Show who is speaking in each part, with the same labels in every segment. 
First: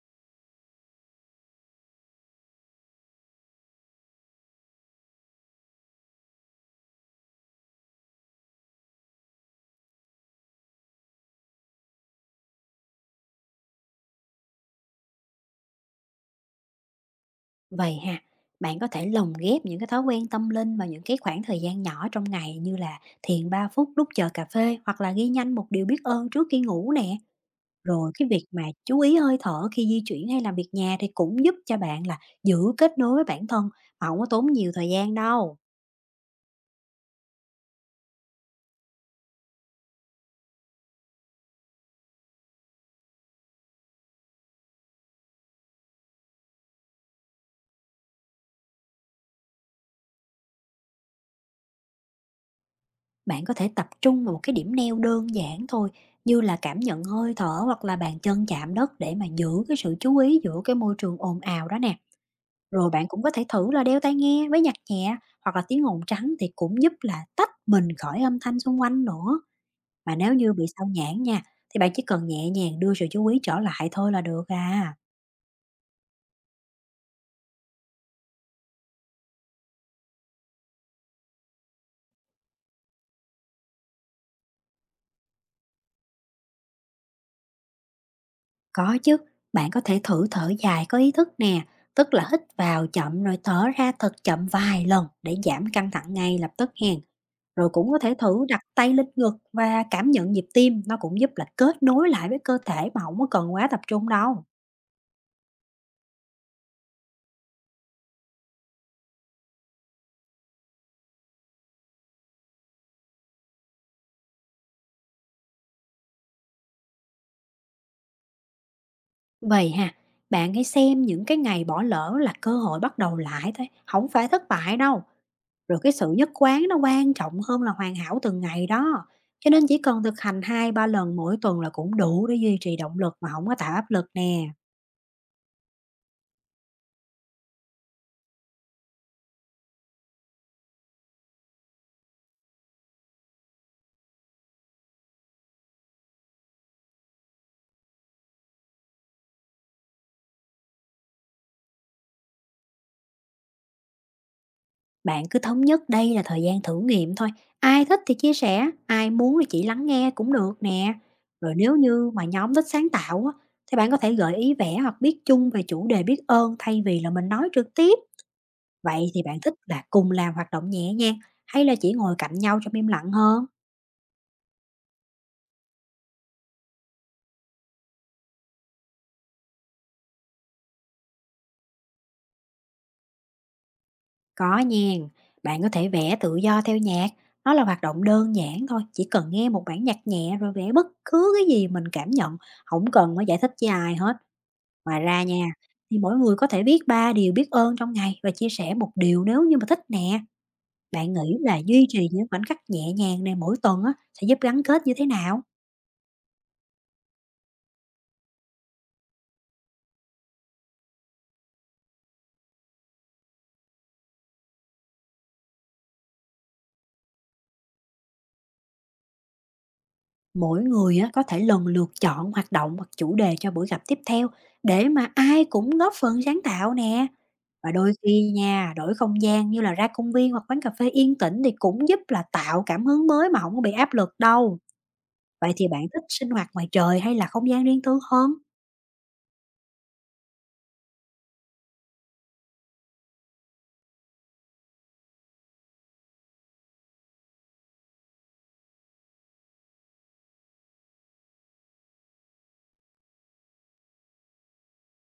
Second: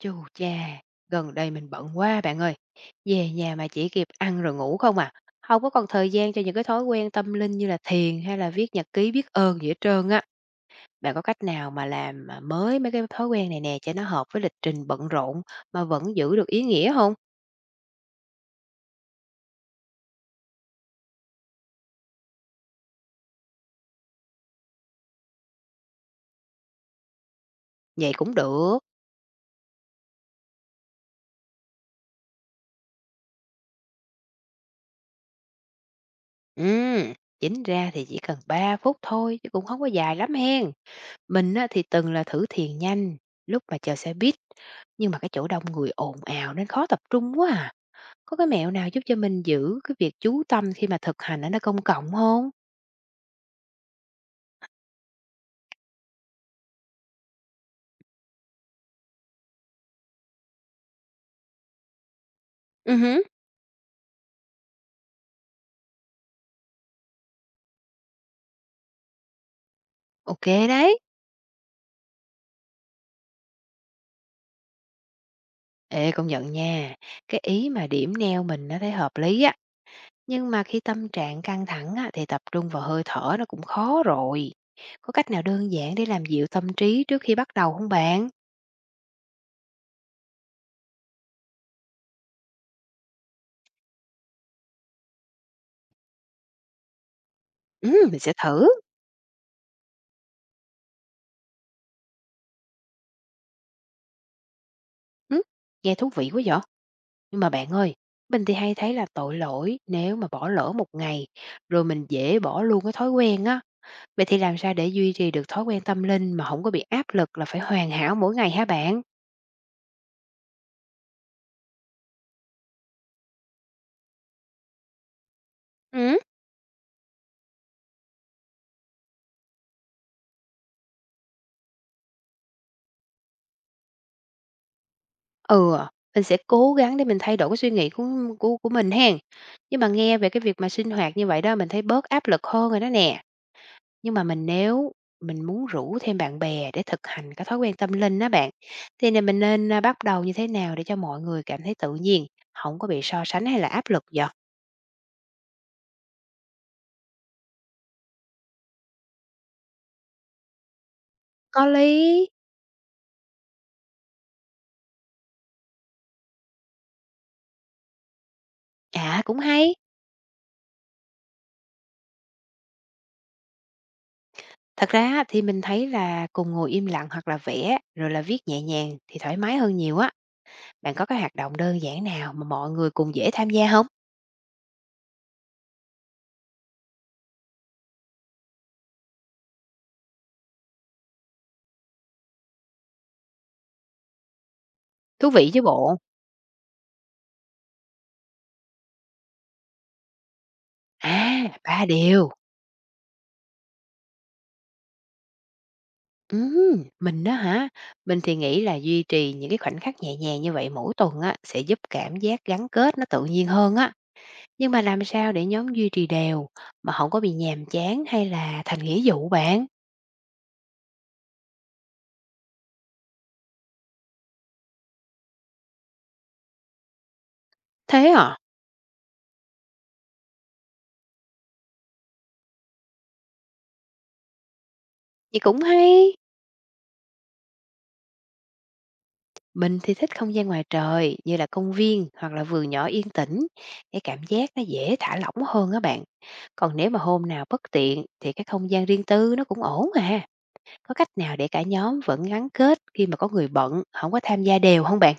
Speaker 1: Chu cha, gần đây mình bận quá bạn ơi. Về nhà mà chỉ kịp ăn rồi ngủ không à. Không có còn thời gian cho những cái thói quen tâm linh như là thiền hay là viết nhật ký biết ơn gì hết trơn á. Bạn có cách nào mà làm à, mới mấy cái thói quen này nè cho nó hợp với lịch trình bận rộn mà vẫn giữ được ý nghĩa không?
Speaker 2: Vậy ha, bạn có thể lồng ghép những cái thói quen tâm linh vào những cái khoảng thời gian nhỏ trong ngày, như là thiền 3 phút lúc chờ cà phê hoặc là ghi nhanh một điều biết ơn trước khi ngủ nè. Rồi
Speaker 1: Vậy
Speaker 2: cái
Speaker 1: cũng
Speaker 2: việc mà
Speaker 1: được.
Speaker 2: chú ý hơi thở khi di chuyển hay làm việc nhà thì cũng giúp cho bạn là giữ kết nối với bản thân mà không có tốn nhiều thời gian đâu.
Speaker 1: Ừ, chính ra thì chỉ cần 3 phút thôi chứ cũng không có dài lắm hen. Mình á, thì từng là thử thiền nhanh lúc mà chờ xe buýt nhưng mà cái chỗ đông người ồn ào nên khó tập trung quá à. Có cái mẹo nào giúp cho mình giữ cái việc chú tâm khi mà thực hành ở nơi công cộng không?
Speaker 2: Bạn có thể tập trung vào một cái điểm neo đơn giản thôi, như là cảm nhận hơi thở hoặc là bàn chân chạm đất, để mà giữ cái sự chú ý giữa cái môi trường ồn ào đó nè. Rồi
Speaker 1: Ừ,
Speaker 2: bạn
Speaker 1: hứm.
Speaker 2: cũng có thể thử là đeo tai nghe với nhạc nhẹ hoặc là tiếng ồn trắng, thì cũng giúp là tách mình khỏi âm thanh xung quanh nữa. Mà nếu
Speaker 1: OK
Speaker 2: như bị sao
Speaker 1: đấy.
Speaker 2: nhãng nha, thì bạn chỉ cần nhẹ nhàng đưa sự chú ý trở lại thôi là được à.
Speaker 1: Ê, công nhận nha, cái ý mà điểm neo mình nó thấy hợp lý á, nhưng mà khi tâm trạng căng thẳng á, thì tập trung vào hơi thở nó cũng khó rồi. Có cách nào đơn giản để làm dịu tâm trí trước khi bắt đầu không bạn?
Speaker 2: Có chứ, bạn có thể thử thở dài có ý thức nè, tức là hít vào chậm rồi thở ra thật chậm vài lần để giảm căng thẳng ngay lập tức hèn. Rồi cũng có thể
Speaker 1: Mình sẽ
Speaker 2: thử đặt
Speaker 1: thử.
Speaker 2: tay lên ngực và cảm nhận nhịp tim, nó cũng giúp là kết nối lại với cơ thể mà không có cần quá tập trung đâu.
Speaker 1: Ừm, nghe thú vị quá vậy! Nhưng mà bạn ơi, mình thì hay thấy là tội lỗi nếu mà bỏ lỡ một ngày, rồi mình dễ bỏ luôn cái thói quen á. Vậy thì làm sao để duy trì được thói quen tâm linh mà không có bị áp lực là phải hoàn hảo mỗi ngày hả bạn?
Speaker 2: Vậy ha, bạn hãy xem những cái ngày bỏ lỡ là cơ hội bắt đầu lại thôi, không phải thất bại đâu. Rồi cái sự
Speaker 1: Ừm.
Speaker 2: nhất quán nó quan trọng hơn là hoàn hảo từng ngày đó. Cho nên chỉ cần thực hành 2 3 lần mỗi tuần là cũng đủ để duy trì động lực mà không có tạo áp lực nè.
Speaker 1: Ừ, mình sẽ cố gắng để mình thay đổi cái suy nghĩ của mình hen. Nhưng mà nghe về cái việc mà sinh hoạt như vậy đó, mình thấy bớt áp lực hơn rồi đó nè. Nhưng mà mình muốn rủ thêm bạn bè để thực hành cái thói quen tâm linh đó bạn, thì nè mình nên, bắt đầu như thế nào để cho mọi người cảm thấy tự nhiên, không có bị so sánh hay là áp lực vậy?
Speaker 2: Bạn cứ thống nhất đây là thời gian thử nghiệm thôi. Ai thích thì chia sẻ, ai muốn thì chỉ lắng nghe cũng được nè. Rồi
Speaker 1: Có
Speaker 2: nếu như mà
Speaker 1: lý.
Speaker 2: nhóm thích sáng tạo á, thì bạn có thể gợi ý vẽ hoặc viết chung về chủ đề biết ơn, thay vì là mình nói trực tiếp. Vậy
Speaker 1: À,
Speaker 2: thì
Speaker 1: cũng
Speaker 2: bạn thích
Speaker 1: hay.
Speaker 2: là cùng làm hoạt động nhẹ nhàng hay là chỉ ngồi cạnh nhau trong im lặng hơn?
Speaker 1: Thật ra á, thì mình thấy là cùng ngồi im lặng hoặc là vẽ, rồi là viết nhẹ nhàng thì thoải mái hơn nhiều á. Bạn có cái hoạt động đơn giản nào mà mọi người cùng dễ tham gia không?
Speaker 2: Có nha, bạn có thể vẽ tự do theo nhạc. Nó là hoạt động đơn giản thôi, chỉ cần nghe một bản nhạc nhẹ rồi vẽ bất cứ cái gì mình cảm nhận, không cần phải giải thích với ai hết. Ngoài ra
Speaker 1: Thú
Speaker 2: nha,
Speaker 1: vị chứ bộ.
Speaker 2: thì mỗi người có thể viết 3 điều biết ơn trong ngày và chia sẻ một điều nếu như mà thích nè. Bạn nghĩ
Speaker 1: À,
Speaker 2: là
Speaker 1: 3
Speaker 2: duy trì những
Speaker 1: điều.
Speaker 2: khoảnh khắc nhẹ nhàng này mỗi tuần á, sẽ giúp gắn kết như thế nào?
Speaker 1: Mình đó hả? Mình thì nghĩ là duy trì những cái khoảnh khắc nhẹ nhàng như vậy mỗi tuần á, sẽ giúp cảm giác gắn kết nó tự nhiên hơn á. Nhưng mà làm sao để nhóm duy trì đều, mà không có bị nhàm chán hay là thành nghĩa vụ bạn?
Speaker 2: Mỗi người á, có thể lần lượt chọn hoạt động hoặc chủ đề cho buổi gặp tiếp theo, để mà ai cũng góp phần sáng tạo nè. Và đôi
Speaker 1: Thế
Speaker 2: khi
Speaker 1: à?
Speaker 2: nha, đổi không gian như là ra công viên hoặc quán cà phê yên tĩnh thì cũng giúp là tạo cảm hứng mới mà không có bị áp lực đâu.
Speaker 1: Vậy
Speaker 2: Vậy
Speaker 1: cũng
Speaker 2: thì bạn thích
Speaker 1: hay.
Speaker 2: sinh hoạt ngoài trời hay là không gian riêng tư hơn?
Speaker 1: Mình thì thích không gian ngoài trời như là công viên hoặc là vườn nhỏ yên tĩnh để cảm giác nó dễ thả lỏng hơn á bạn. Còn nếu mà hôm nào bất tiện thì cái không gian riêng tư nó cũng ổn à. Có cách nào để cả nhóm vẫn gắn kết khi mà có người bận không có tham gia đều không bạn?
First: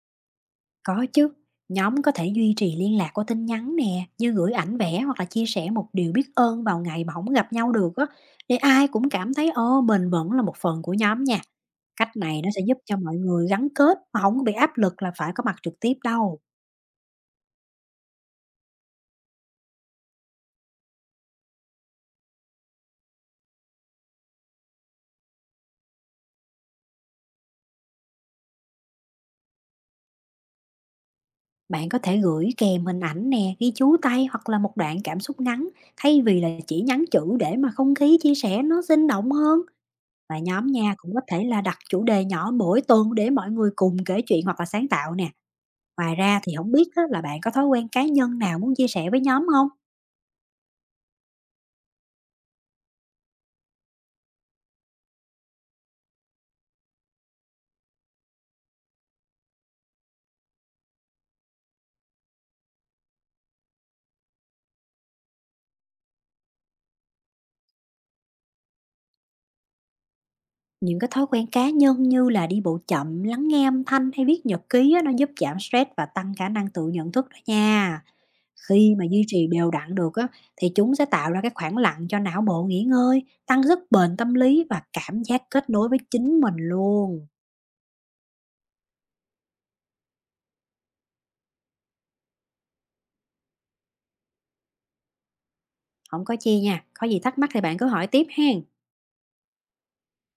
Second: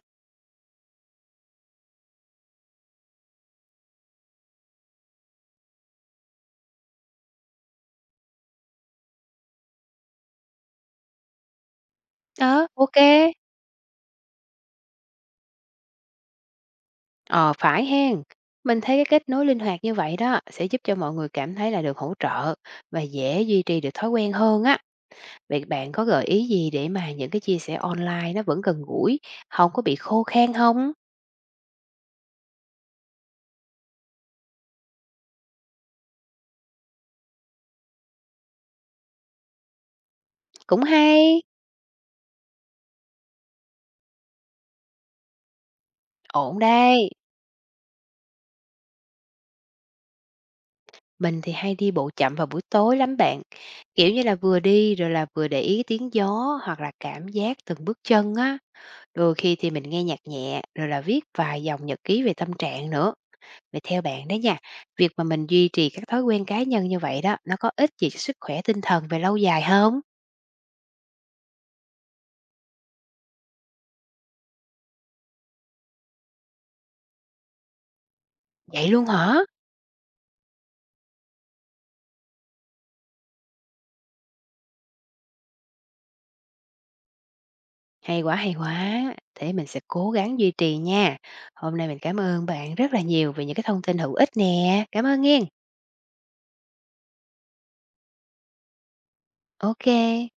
Speaker 2: Có chứ, nhóm có thể duy trì liên lạc qua tin nhắn nè, như gửi ảnh vẽ hoặc là chia sẻ một điều biết ơn vào ngày mà không gặp nhau được á, để ai cũng cảm thấy ô, mình vẫn là một phần của nhóm nha. Cách này nó sẽ
Speaker 1: Ờ,
Speaker 2: giúp cho
Speaker 1: ok.
Speaker 2: mọi người gắn kết mà không có bị áp lực là phải có mặt trực tiếp đâu.
Speaker 1: Ờ, phải hen. Mình thấy cái kết nối linh hoạt như vậy đó sẽ giúp cho mọi người cảm thấy là được hỗ trợ và dễ duy trì được thói quen hơn á. Vậy bạn có gợi ý gì để mà những cái chia sẻ online nó vẫn gần gũi, không có bị khô khan không?
Speaker 2: Bạn có thể gửi kèm hình ảnh nè, ghi chú tay hoặc là một đoạn cảm xúc ngắn, thay vì là chỉ nhắn chữ, để mà không khí chia sẻ nó sinh động hơn. Và nhóm
Speaker 1: Cũng
Speaker 2: nha cũng có
Speaker 1: hay,
Speaker 2: thể là đặt chủ đề nhỏ mỗi tuần để mọi người cùng kể chuyện hoặc là sáng tạo nè. Ngoài ra thì
Speaker 1: ổn
Speaker 2: không biết á,
Speaker 1: đây.
Speaker 2: là bạn có thói quen cá nhân nào muốn chia sẻ với nhóm không?
Speaker 1: Mình thì hay đi bộ chậm vào buổi tối lắm bạn, kiểu như là, vừa đi rồi là vừa để ý tiếng gió hoặc là cảm giác từng bước chân á. Đôi khi thì mình nghe nhạc nhẹ, rồi là viết vài dòng nhật ký về tâm trạng nữa. Vậy theo bạn đó nha, việc mà mình duy trì các thói quen cá nhân như vậy đó, nó có ích gì cho sức khỏe tinh thần về lâu dài không?
Speaker 2: Những cái thói quen cá nhân như là đi bộ chậm, lắng nghe âm thanh hay viết nhật ký á, nó giúp giảm stress và tăng khả năng tự nhận thức đó nha.
Speaker 1: Vậy
Speaker 2: Khi mà
Speaker 1: luôn
Speaker 2: duy
Speaker 1: hả?
Speaker 2: trì đều đặn được á, thì chúng sẽ tạo ra cái khoảng lặng cho não bộ nghỉ ngơi, tăng sức bền tâm lý và cảm giác kết nối với chính mình luôn.
Speaker 1: Hay quá, hay quá! Thế mình sẽ cố gắng duy trì nha. Hôm nay mình cảm ơn bạn rất là nhiều về những cái thông tin hữu ích nè. Cảm ơn nghen.
Speaker 2: Không có chi nha, có gì thắc mắc thì bạn cứ hỏi tiếp hen.
Speaker 1: OK.